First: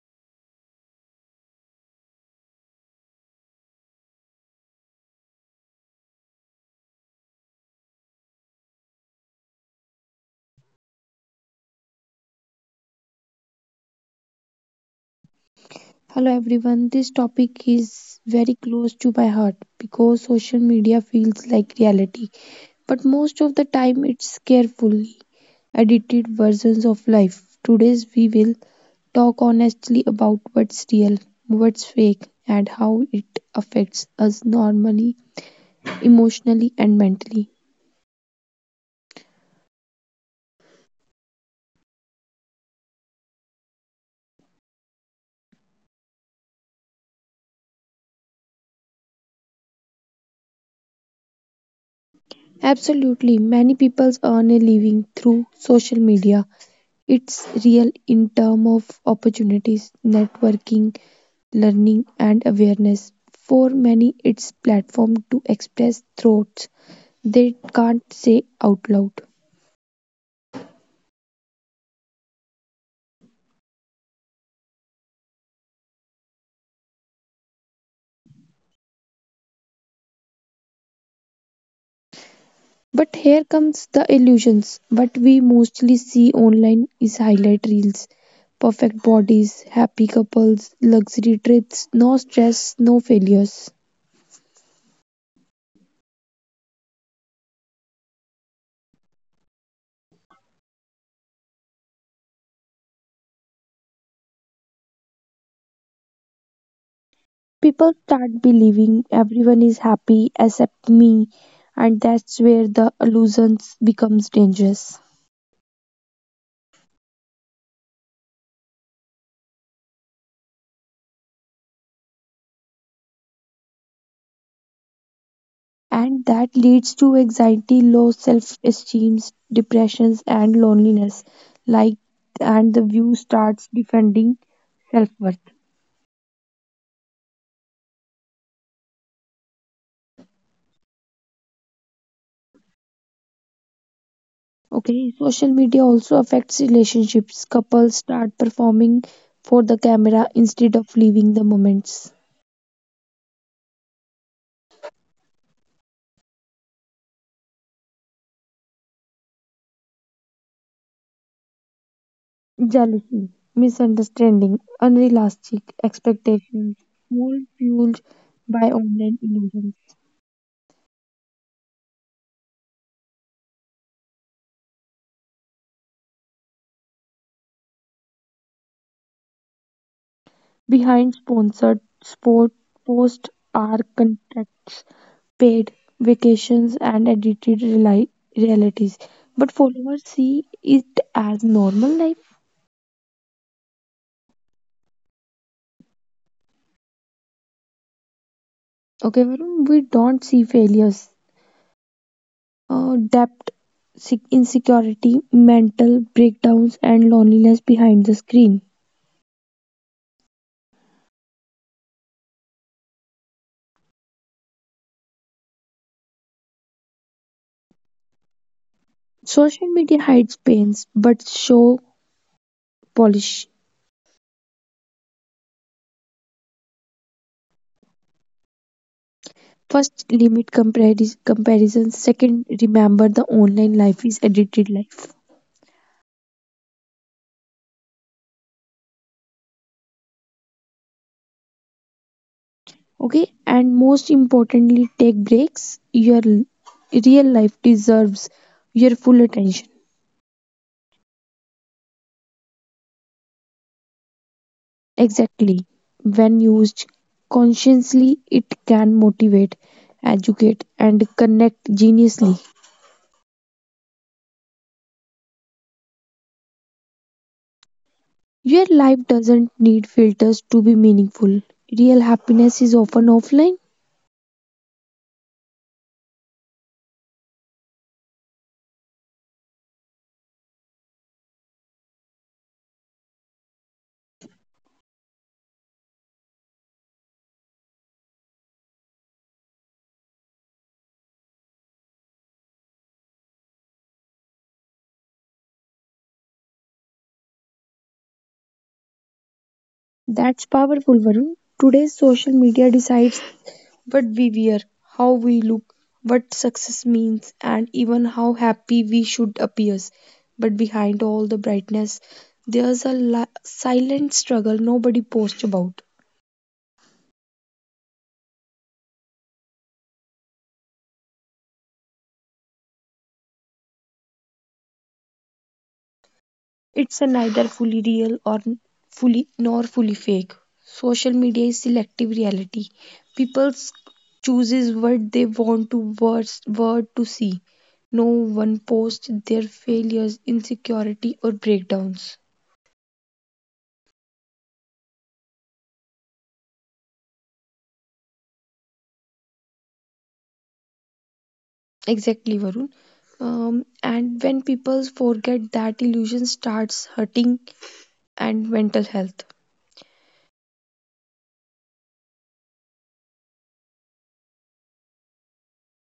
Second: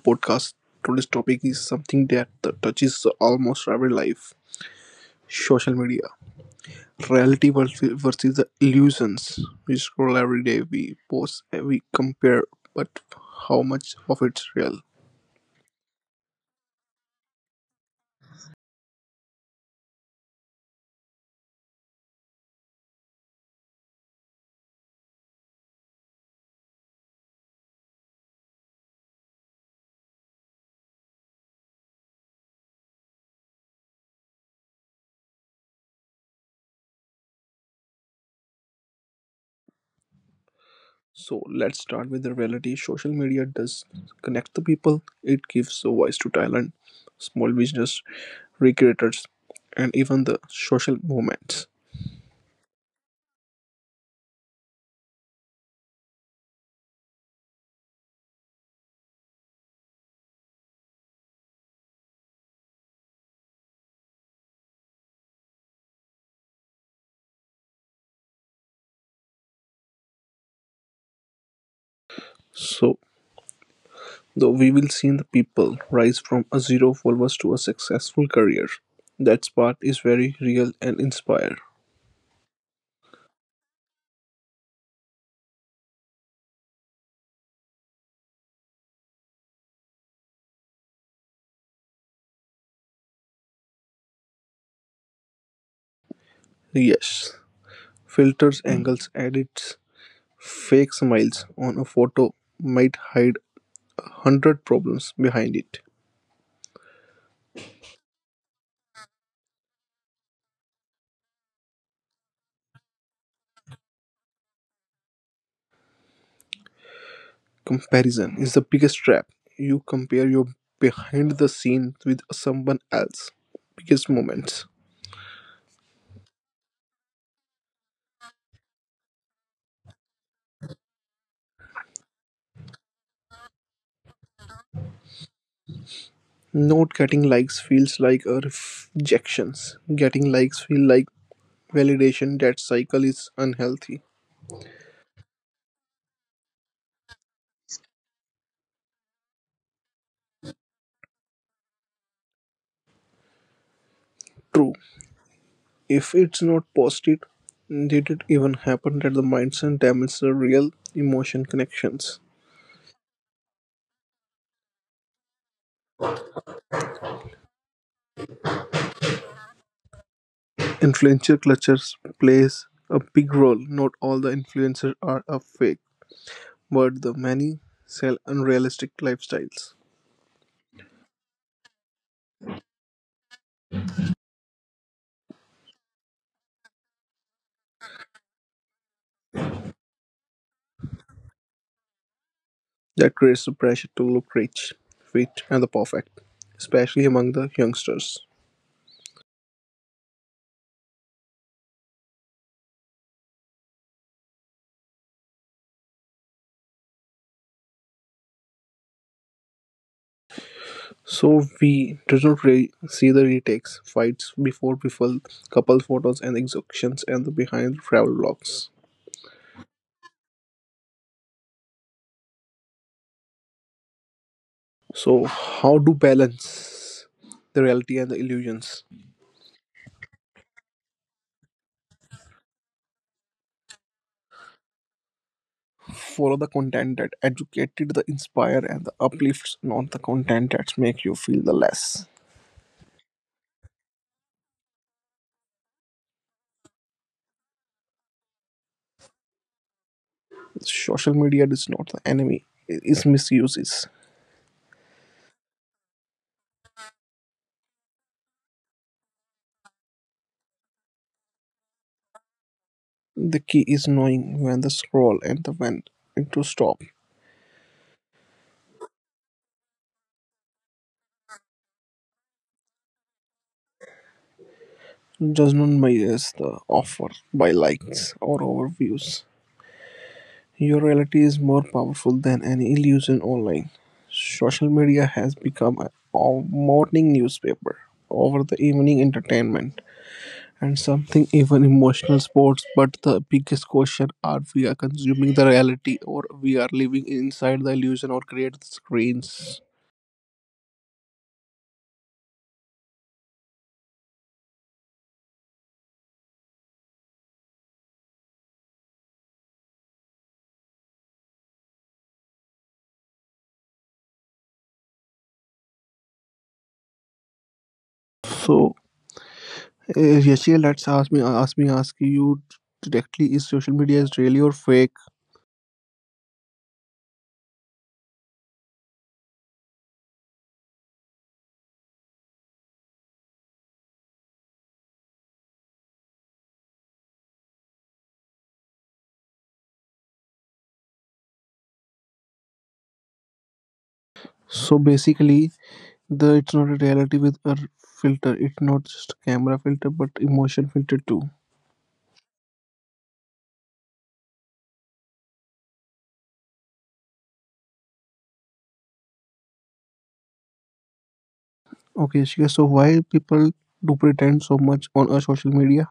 podcast. Today's topic is something that touches almost every life social media. Reality versus the illusions. We scroll every day, we post, we compare, but how much of it's real? Hello everyone, this topic is very close to my heart because social media feels like reality, but most of the time it's carefully edited versions of life. Today's we will talk honestly about what's real, what's fake, and how it affects us normally, emotionally, and mentally. So, let's start with the reality. Social media does connect the people, it gives a voice to talent, small business, recreators, and even the social movements. Absolutely, many people earn a living through social media. It's real in terms of opportunities, networking, learning and awareness. For many, it's platform to express thoughts they can't say out loud. So, though we will see the people rise from a zero followers to a successful career. That part is very real and inspire. But here comes the illusions. What we mostly see online is highlight reels, perfect bodies, happy couples, luxury trips, no stress, no failures. Yes, filters, angles, edits, fake smiles on a photo might hide 100 problems behind it. People start believing everyone is happy except me, and that's where the illusions becomes dangerous. Comparison is the biggest trap. You compare your behind the scenes with someone else. Biggest moments. And that leads to anxiety, low self-esteem, depressions, and loneliness. Like, and the view starts defending self-worth. Not getting likes feels like a rejection. Getting likes feel like validation that cycle is unhealthy. Okay, social media also affects relationships. Couples start performing for the camera instead of living the moments. True. If it's not posted, did it even happen that the mindset damages the real emotion connections? Jealousy, misunderstanding, unrealistic expectations, all fueled by online illusions. Influencer cultures plays a big role. Not all the influencers are a fake, but the many sell unrealistic lifestyles. Behind sponsored sport posts are contracts, paid vacations, and edited realities. But followers see it as normal life. That creates the pressure to look rich, fit, and the perfect, especially among the youngsters. Okay, Varun, we don't see failures, debt, insecurity, mental breakdowns, and loneliness behind the screen. So we did not really see the retakes, fights before people, couple photos and executions and the behind travel logs. Social media hides pains but show polish. So how to balance the reality and the illusions? First, limit comparison. Second, remember the online life is edited life. Follow the content that educated, the inspire and the uplifts, not the content that make you feel the less. Okay, and most importantly take breaks your real life deserves your full attention. Social media is not the enemy; it is misuses. Exactly, when used consciously it can motivate, educate and connect geniusly. The key is knowing when to scroll and the when to stop. Your life doesn't need filters to be meaningful. Real happiness is often offline. Does not measure the offer by likes or overviews. Your reality is more powerful than any illusion online. Social media has become a morning newspaper, over the evening entertainment, and something even emotional sports. But the biggest question are we are consuming the reality or we are living inside the illusion or create screens. That's powerful, Varun. Today's social media decides what we wear, how we look, what success means, and even how happy we should appear. But behind all the brightness, there's a silent struggle nobody posts about. So, Yashi, let's ask you directly: Is social media is real or fake? It's a neither fully real or fully nor fully fake. Social media is selective reality. People s- Chooses what they want to word to see. No one posts their failures, insecurity, or breakdowns. So basically, the it's not a reality with a filter. It's not just camera filter, but emotion filter too. Exactly, Varun. And when people forget that, illusion starts hurting and mental health. Okay, Shika, so why people do pretend so much on our social media?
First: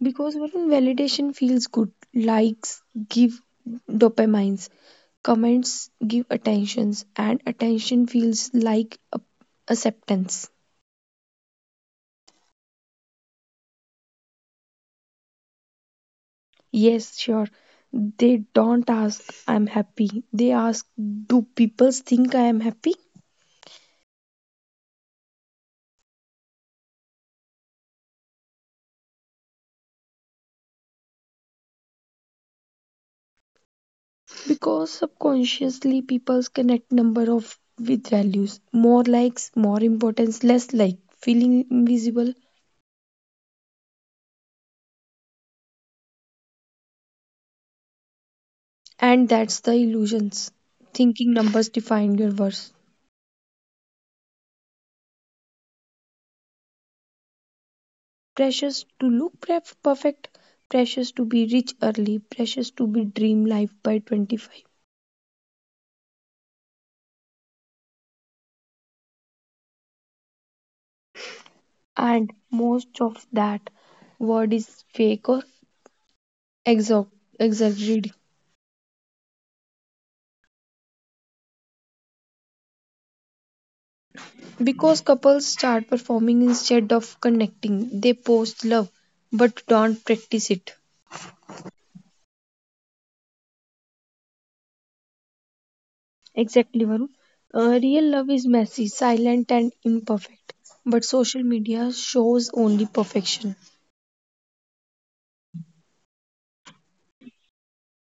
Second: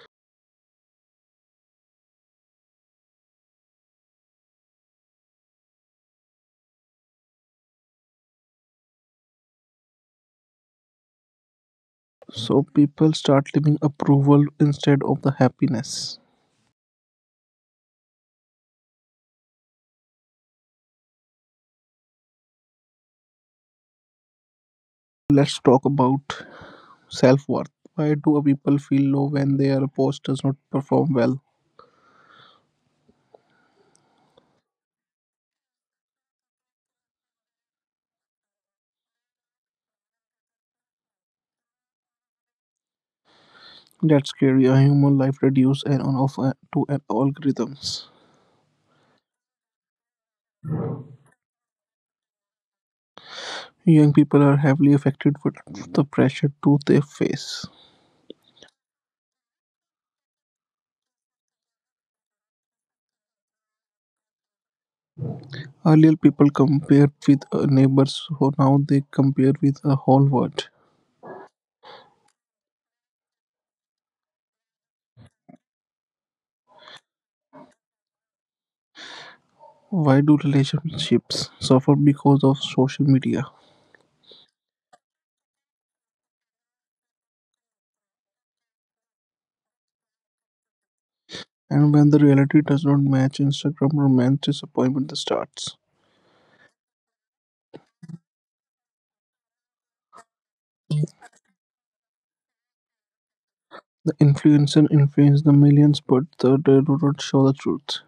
Because, Varun, validation feels good. Likes give dopamines, comments give attentions, and attention feels like acceptance. So people start living approval instead of the happiness. Yes, sure. They don't ask, I'm happy. They ask, do people think I am happy? Let's talk about self worth. Why do people feel low when their post does not perform well? Because subconsciously people connect number of with values, more likes more importance, less like feeling invisible. That's scary. A human life reduced and on off to an algorithms. And that's the illusions, thinking numbers define your worth. Young people are heavily affected with the pressure to they face. Pressures to look perfect, pressures to be rich early, pressures to be dream life by 25. Earlier people compared with neighbors, so now they compare with the whole world. And most of that word is fake or exo- exaggerated. Why do relationships suffer because of social media? Because couples start performing instead of connecting, they post love but don't practice it. And when the reality does not match Instagram romance disappointment starts. Exactly, Varun. Real love is messy, silent, and imperfect, but social media shows only perfection. The influencer influences the millions but the, they do not show the truth.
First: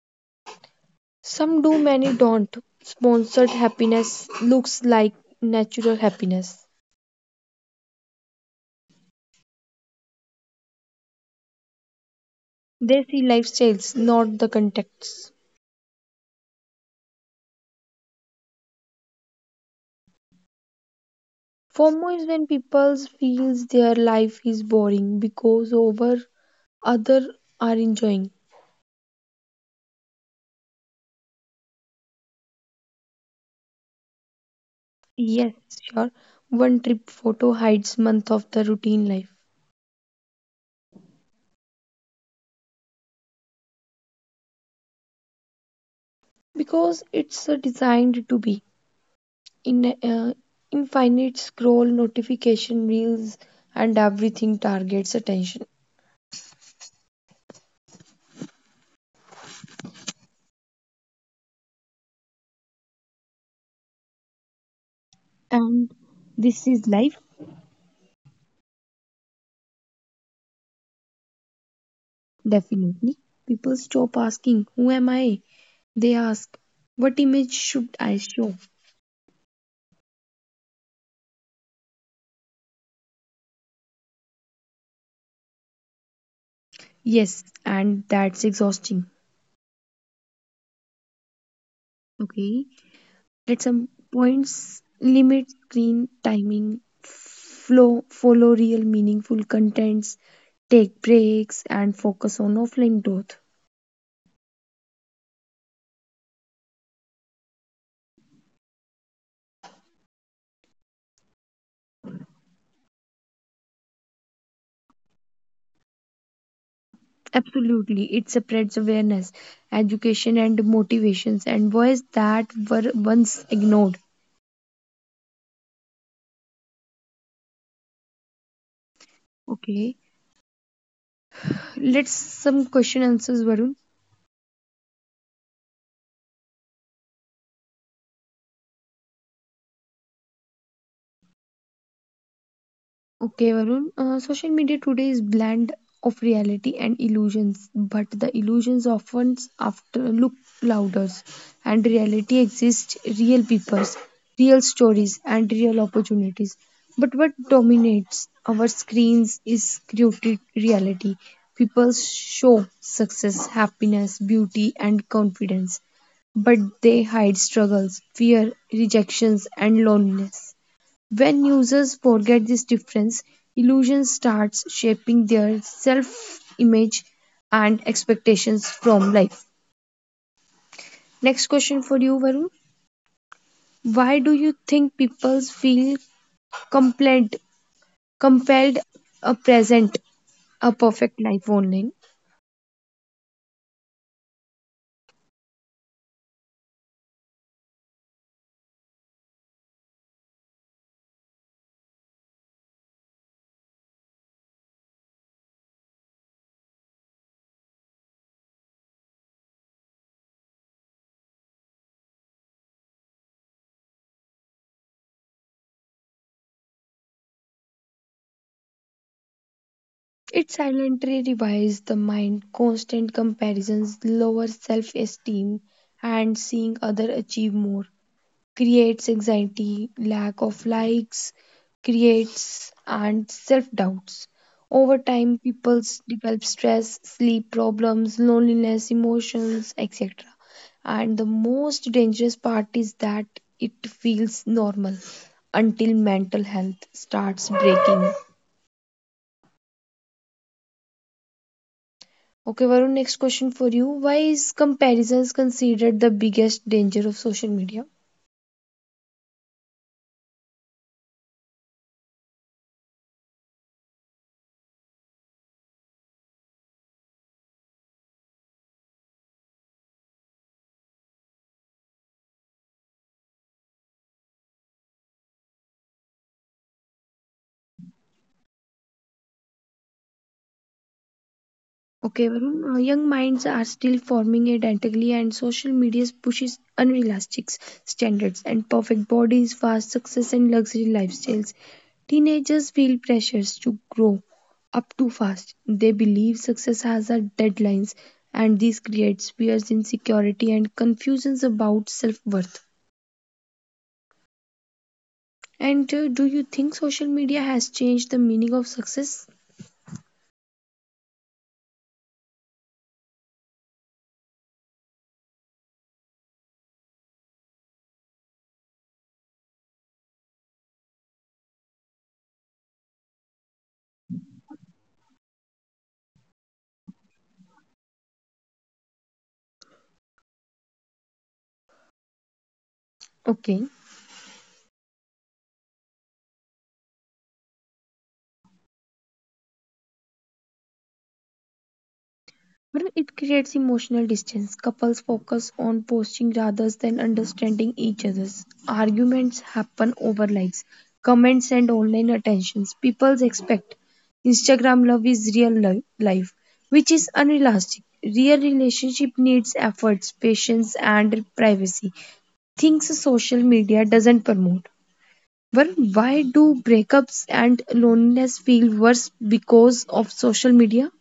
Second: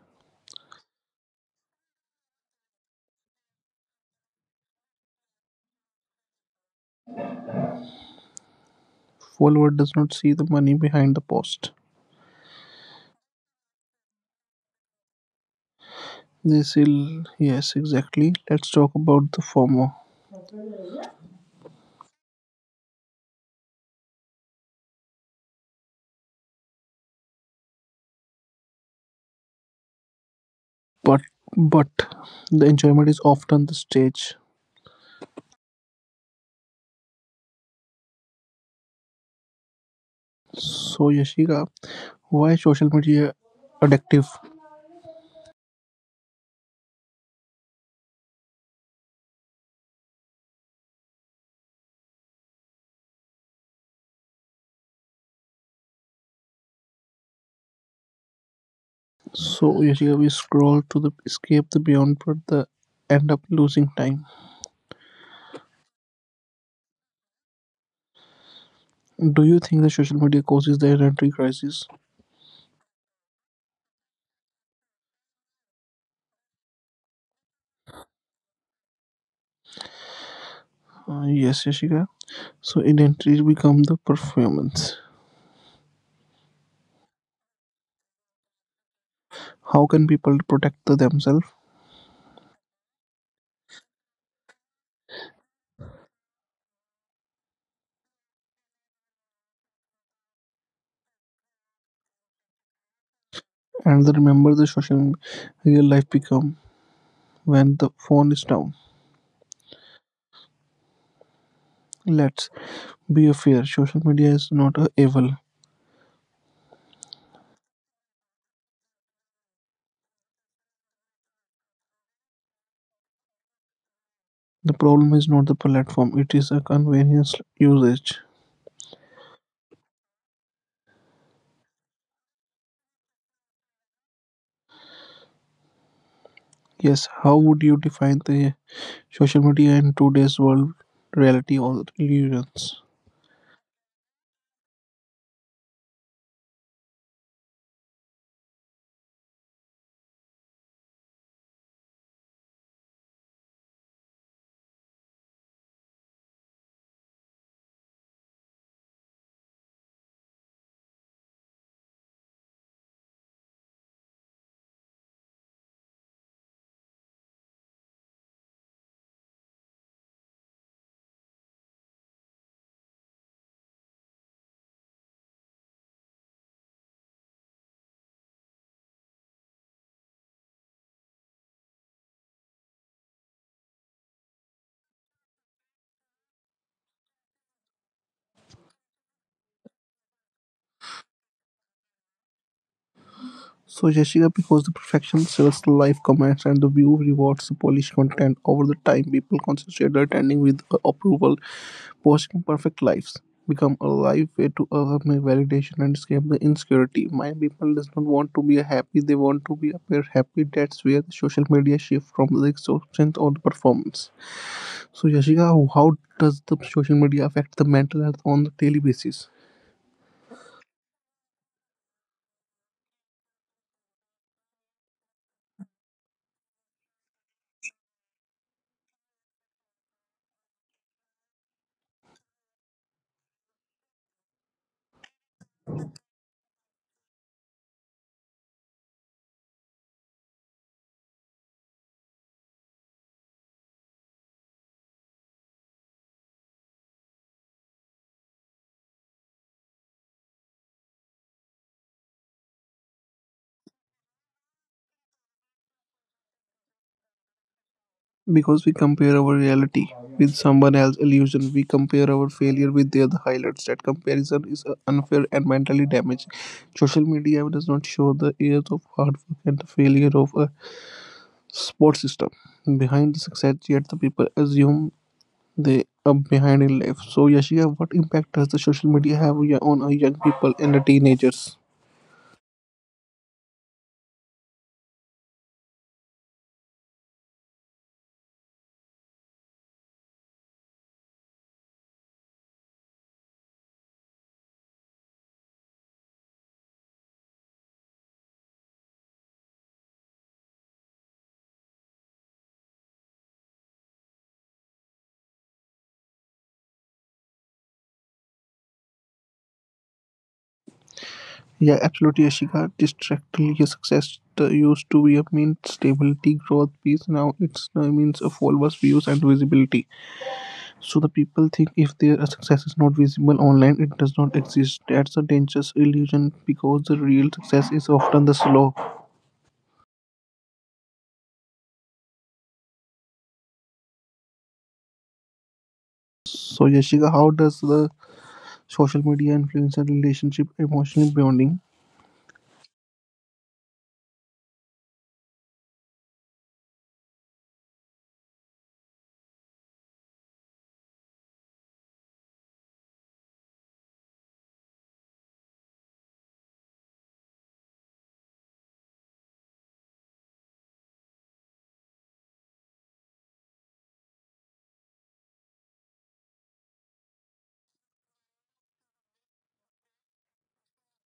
Some do, many don't. Sponsored happiness looks like natural happiness. Follower does not see the money behind the post. They see lifestyles, not the contexts. They say yes exactly. Let's talk about the former. FOMO is when people feels their life is boring because over other are enjoying. But but the enjoyment is often the stage. Yes, sure. One trip photo hides month of the routine life. So Yashika, why is social media addictive? Because it's designed to be in infinite scroll notification reels and everything targets attention. So Yashika, we scroll to the escape the beyond, but the end up losing time. And this is life. Do you think the social media causes the identity crisis? Definitely. People stop asking, who am I? They ask, what image should I show? Yes, Yashika. So identity become the performance. Yes, and that's exhausting. How can people protect the themselves Okay. At some points, limit screen timing, flow, follow real meaningful contents, take breaks, and focus on offline growth. and the remember the social real life become when the phone is down? Let's be a fair. Social media is not a evil. Absolutely, it spreads awareness, education, and motivations, and voice that were once ignored. The problem is not the platform; it is a convenience usage. Okay, let's some question answers, Varun. Yes, how would you define the social media in today's world, reality or illusions? Okay, Varun. Social media today is blend of reality and illusions, but the illusions often after look louder, and reality exists real peoples, real stories, and real opportunities. But what dominates our screens is created reality. People show success, happiness, beauty, and confidence, but they hide struggles, fear, rejections, and loneliness. When users forget this difference, illusion starts shaping their self-image and expectations from life. Next question for you, Varun. Why do you think people feel compelled, compelled a present, a perfect life online? So, Jessica, because the perfection sells life, comments and the view rewards the polished content over the time, people concentrate their attending with approval, posting perfect lives become a life way to earn my validation and escape the insecurity. My people does not want to be happy; they want to be appear happy. That's where the social media shift from the exhaustion or the performance. So, Yashika, how does the social media affect the mental health on the daily basis? It silently revives the mind. Constant comparisons, lower self-esteem, and seeing other achieve more creates anxiety, lack of likes, creates and self doubts. Over time, develop stress, sleep problems, loneliness, emotions, etc. And the most dangerous part is that it feels normal until mental health starts breaking. Okay, Varun, next question for you. Why is comparisons considered the biggest danger of social media? Because we compare our reality with someone else's illusion, we compare our failure with their highlights. That comparison is unfair and mentally damaging. Social media does not show the years of hard work and the failure of a support system behind the success. Yet the people assume they are behind in life. So, Yashika, what impact does the social media have on our young people and the teenagers? Okay, Varun, young minds are still forming identically, and social media pushes unrealistic standards and perfect bodies, fast success, and luxury lifestyles. Teenagers feel pressures to grow up too fast. They believe success has a deadlines, and this creates fears, insecurity, and confusions about self worth. And do you think social media has changed the meaning of success? Yeah, absolutely, Ashika. Distracting your success used to be a mean stability, growth, peace. Now it's means of followers, views, and visibility. So the people think if their success is not visible online, it does not exist. That's a dangerous illusion because the real success is often the slow. Okay. So, Yashika, how does the social media influence a relationship, emotional bonding? But it creates emotional distance. Couples focus on posting rather than understanding each other. Arguments happen over likes, comments, and online attentions. People expect Instagram love is life, which is unrealistic. Real relationship needs efforts, patience, and privacy. Things social media doesn't promote. But why do breakups and loneliness feel worse because of social media?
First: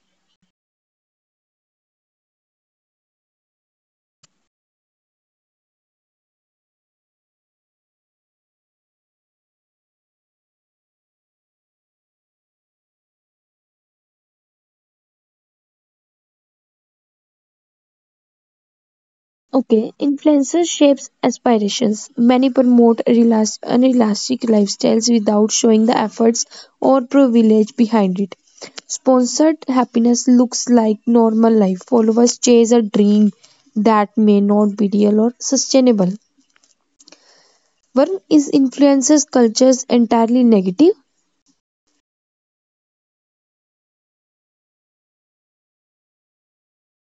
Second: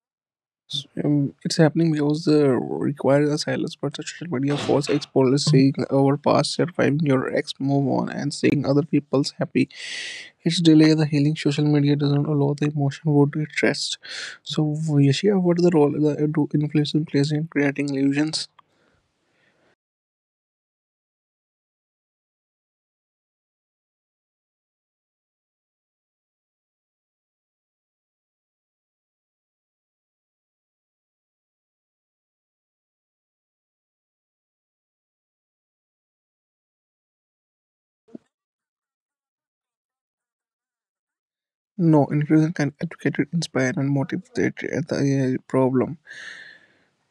So, it's happening because the requires a silence, but the social media force explorers seeing our past, surviving your ex, move on, and seeing other people's happy. It's delay the healing. Social media doesn't allow the emotion would it rest. So, Yashia, what the role the, do influencer plays in creating illusions? Okay, influencer shapes aspirations. Many promote unrealistic lifestyles without showing the efforts or privilege behind it. Sponsored happiness looks like normal life. Followers chase a dream that may not be real or sustainable. Varun, is influencers cultures entirely negative? No, influencer can educate, inspire, and motivate at the problem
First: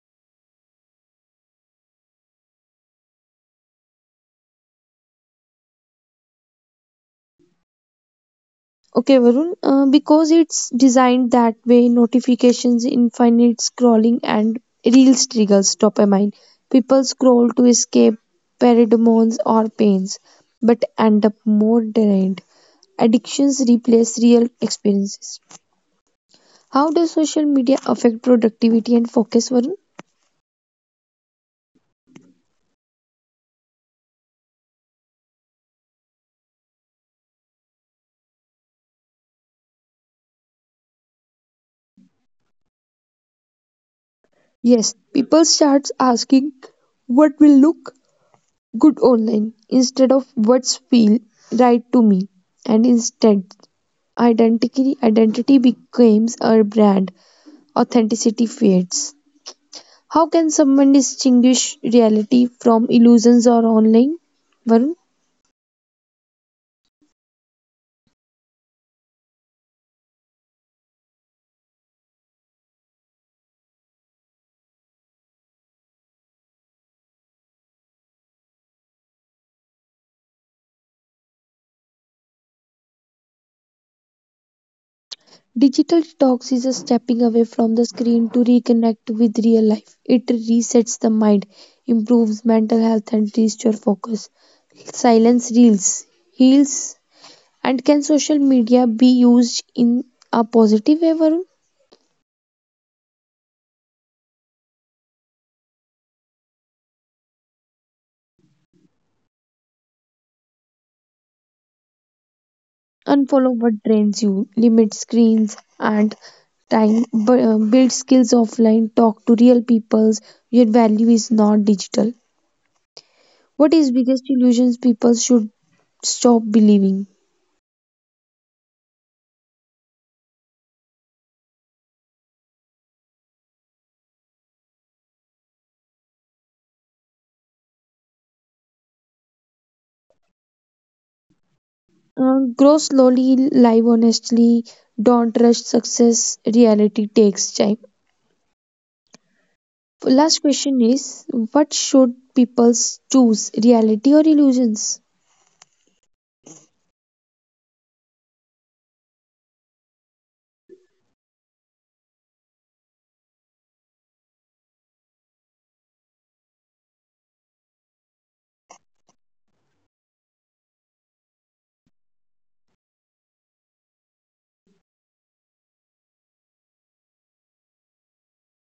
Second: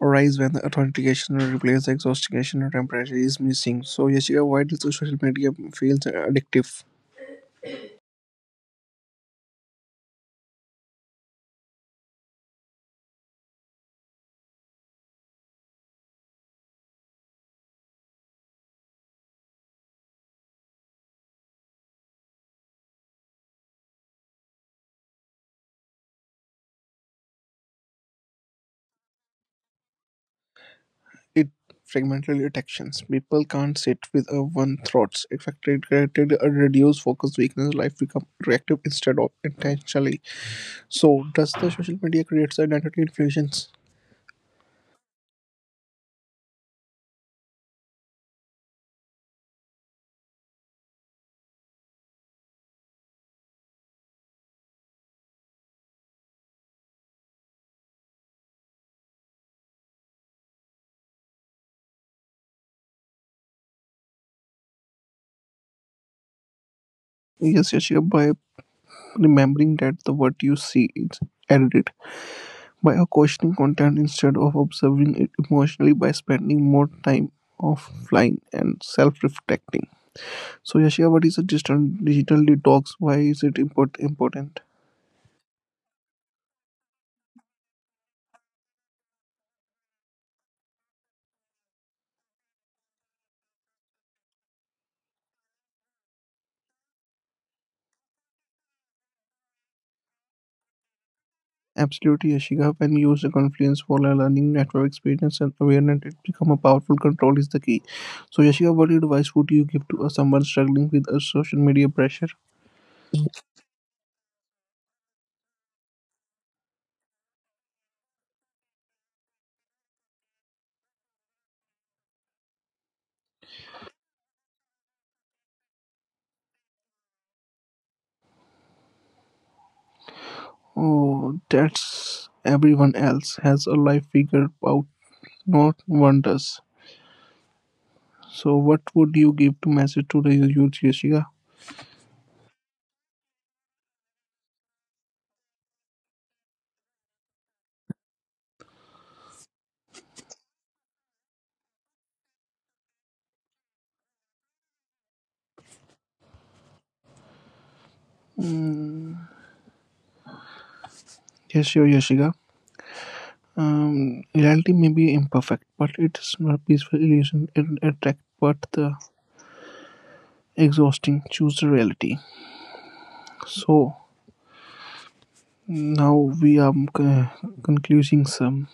arise when the authentication or replace the exhaustion or temperature is missing. So, Yashika, why does the social media feels addictive? Okay, Varun, because it's designed that way, notifications, infinite scrolling, and reels trigger dopamine. People scroll to escape pheromones or pains, but end up more drained. Addictions replace real experiences. How does social media affect productivity and focus, Varun? It fragmented attentions. People can't sit with a one thoughts. Affected created a reduced focus weakness. Life become reactive instead of intentionally. So does the social media creates identity infusions? Yes, people starts asking what will look good online instead of what's feel right to me, and instead identity becomes our brand, authenticity fades. How can someone distinguish reality from illusions or online? Varun, Yes, Yashika, by remembering that the what you see is edited, by a questioning content instead of observing it emotionally, by spending more time offline and self-reflecting. So Yashika, what is a digital detox? Why is it important? digital detox is a stepping away from the screen to reconnect with real life. It resets the mind, improves mental health, and restores focus. Silence reels, heals, and can social media be used in a positive way, Varun? Absolutely, Yashika. When you use the Confluence for a learning network experience and awareness, it become a powerful control is the key. So, Yashika, what advice would you give to someone struggling with a social media pressure? Unfollow what drains you, limit screens and time, build skills offline, talk to real people. Your value is not digital. What is biggest illusions people should stop believing? Oh, that's everyone else has a life figured out, not one does. So, what would you give to message to the youth, Yashika? Grow slowly, live honestly, don't rush success. Reality takes time. Last question is, what should people choose, reality or illusions? Mm, yes, sure, Yashika. Reality may be imperfect, but it is not a peaceful illusion. It attract, but the exhausting. Choose the reality. So now we are c- concluding some.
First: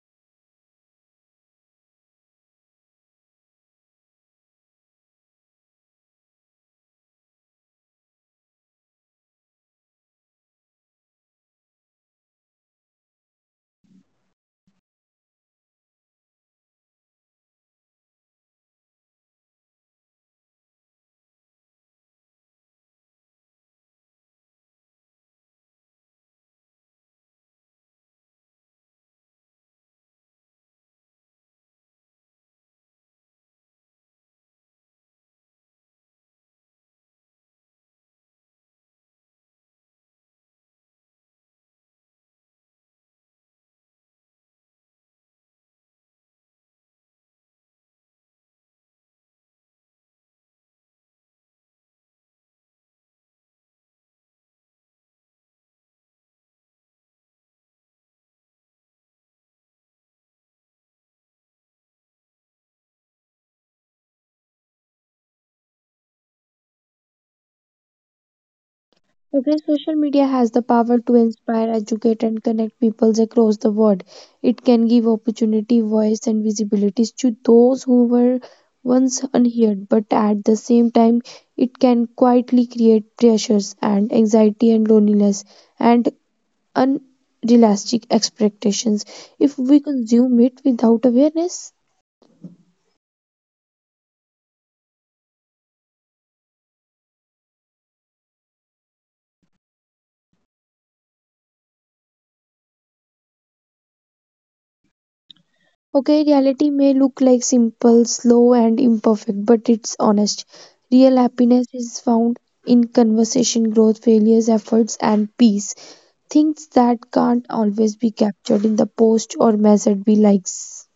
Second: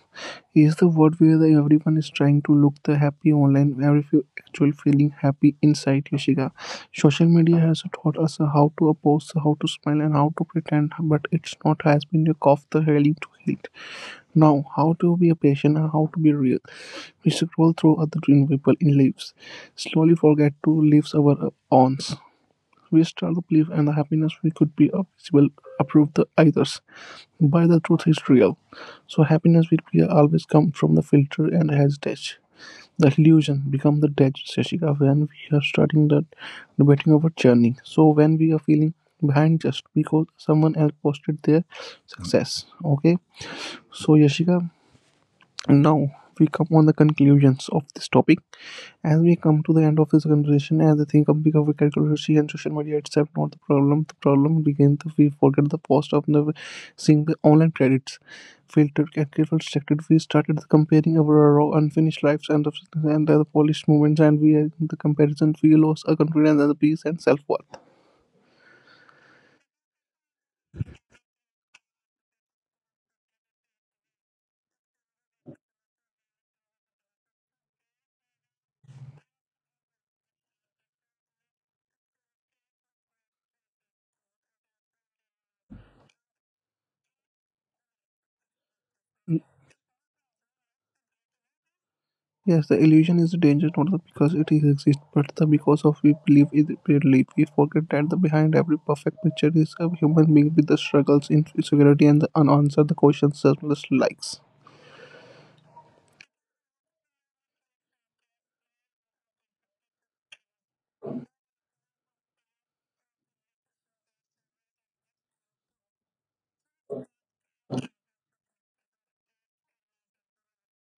Is the world where the everyone is trying to look the happy online, where if you actually feeling happy inside, Yoshika. Social media has taught us how to oppose, how to smile, and how to pretend, but it's not has been a cough the healing to heat. Now, how to be a patient and how to be real. We scroll through other dream people in leaves, slowly forget to leaves our awns. We start the belief and the happiness we could be a visible approve the others. By the truth is real. So happiness will be always come from the filter and has heritage. The illusion become the dead Shashika when we are starting the debating our journey. So when we are feeling behind just because someone else posted their success. Okay. So Yashika, now we come on the conclusions of this topic. As we come to the end of this conversation, as I think of big of controversy and social media itself not the problem. The problem begins if we forget the cost of never seeing the online credits. Filtered and careful selected, we started comparing our raw unfinished lives and the polished moments, and we in the comparison we lost our confidence and the peace and self worth. Every social media has the power to inspire, educate, and connect people across the world. It can give opportunity, voice, and visibility to those who were once unheard, but at the same time, it can quietly create pressures and anxiety and loneliness and unrealistic expectations if we consume it without awareness. Yes, the illusion is dangerous not the because it exists, but the because of we believe it believe. We forget that the behind every perfect picture is a human being with the struggles, insecurity, and the unanswered the questions selfless likes. Okay, reality may look like simple, slow, and imperfect, but it's honest. Real happiness is found in conversation, growth, failures, efforts, and peace. Things that can't always be captured in the post or measured by likes.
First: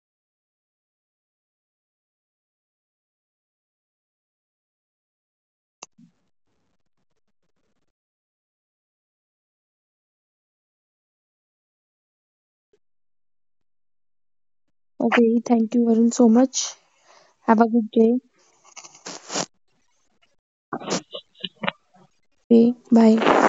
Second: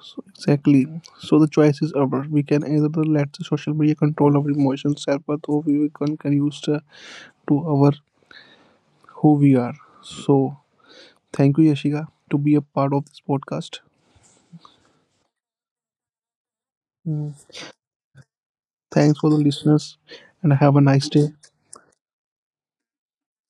So exactly. So the choice is ours. We can either let the social media control our emotions, self-worth, or we can use the, to our who we are. So thank you, Yashika, to be a part of this podcast. Okay, thank you, Varun, so much. Mm. Have a good day. Thanks for the listeners, and have a nice day. Okay, bye.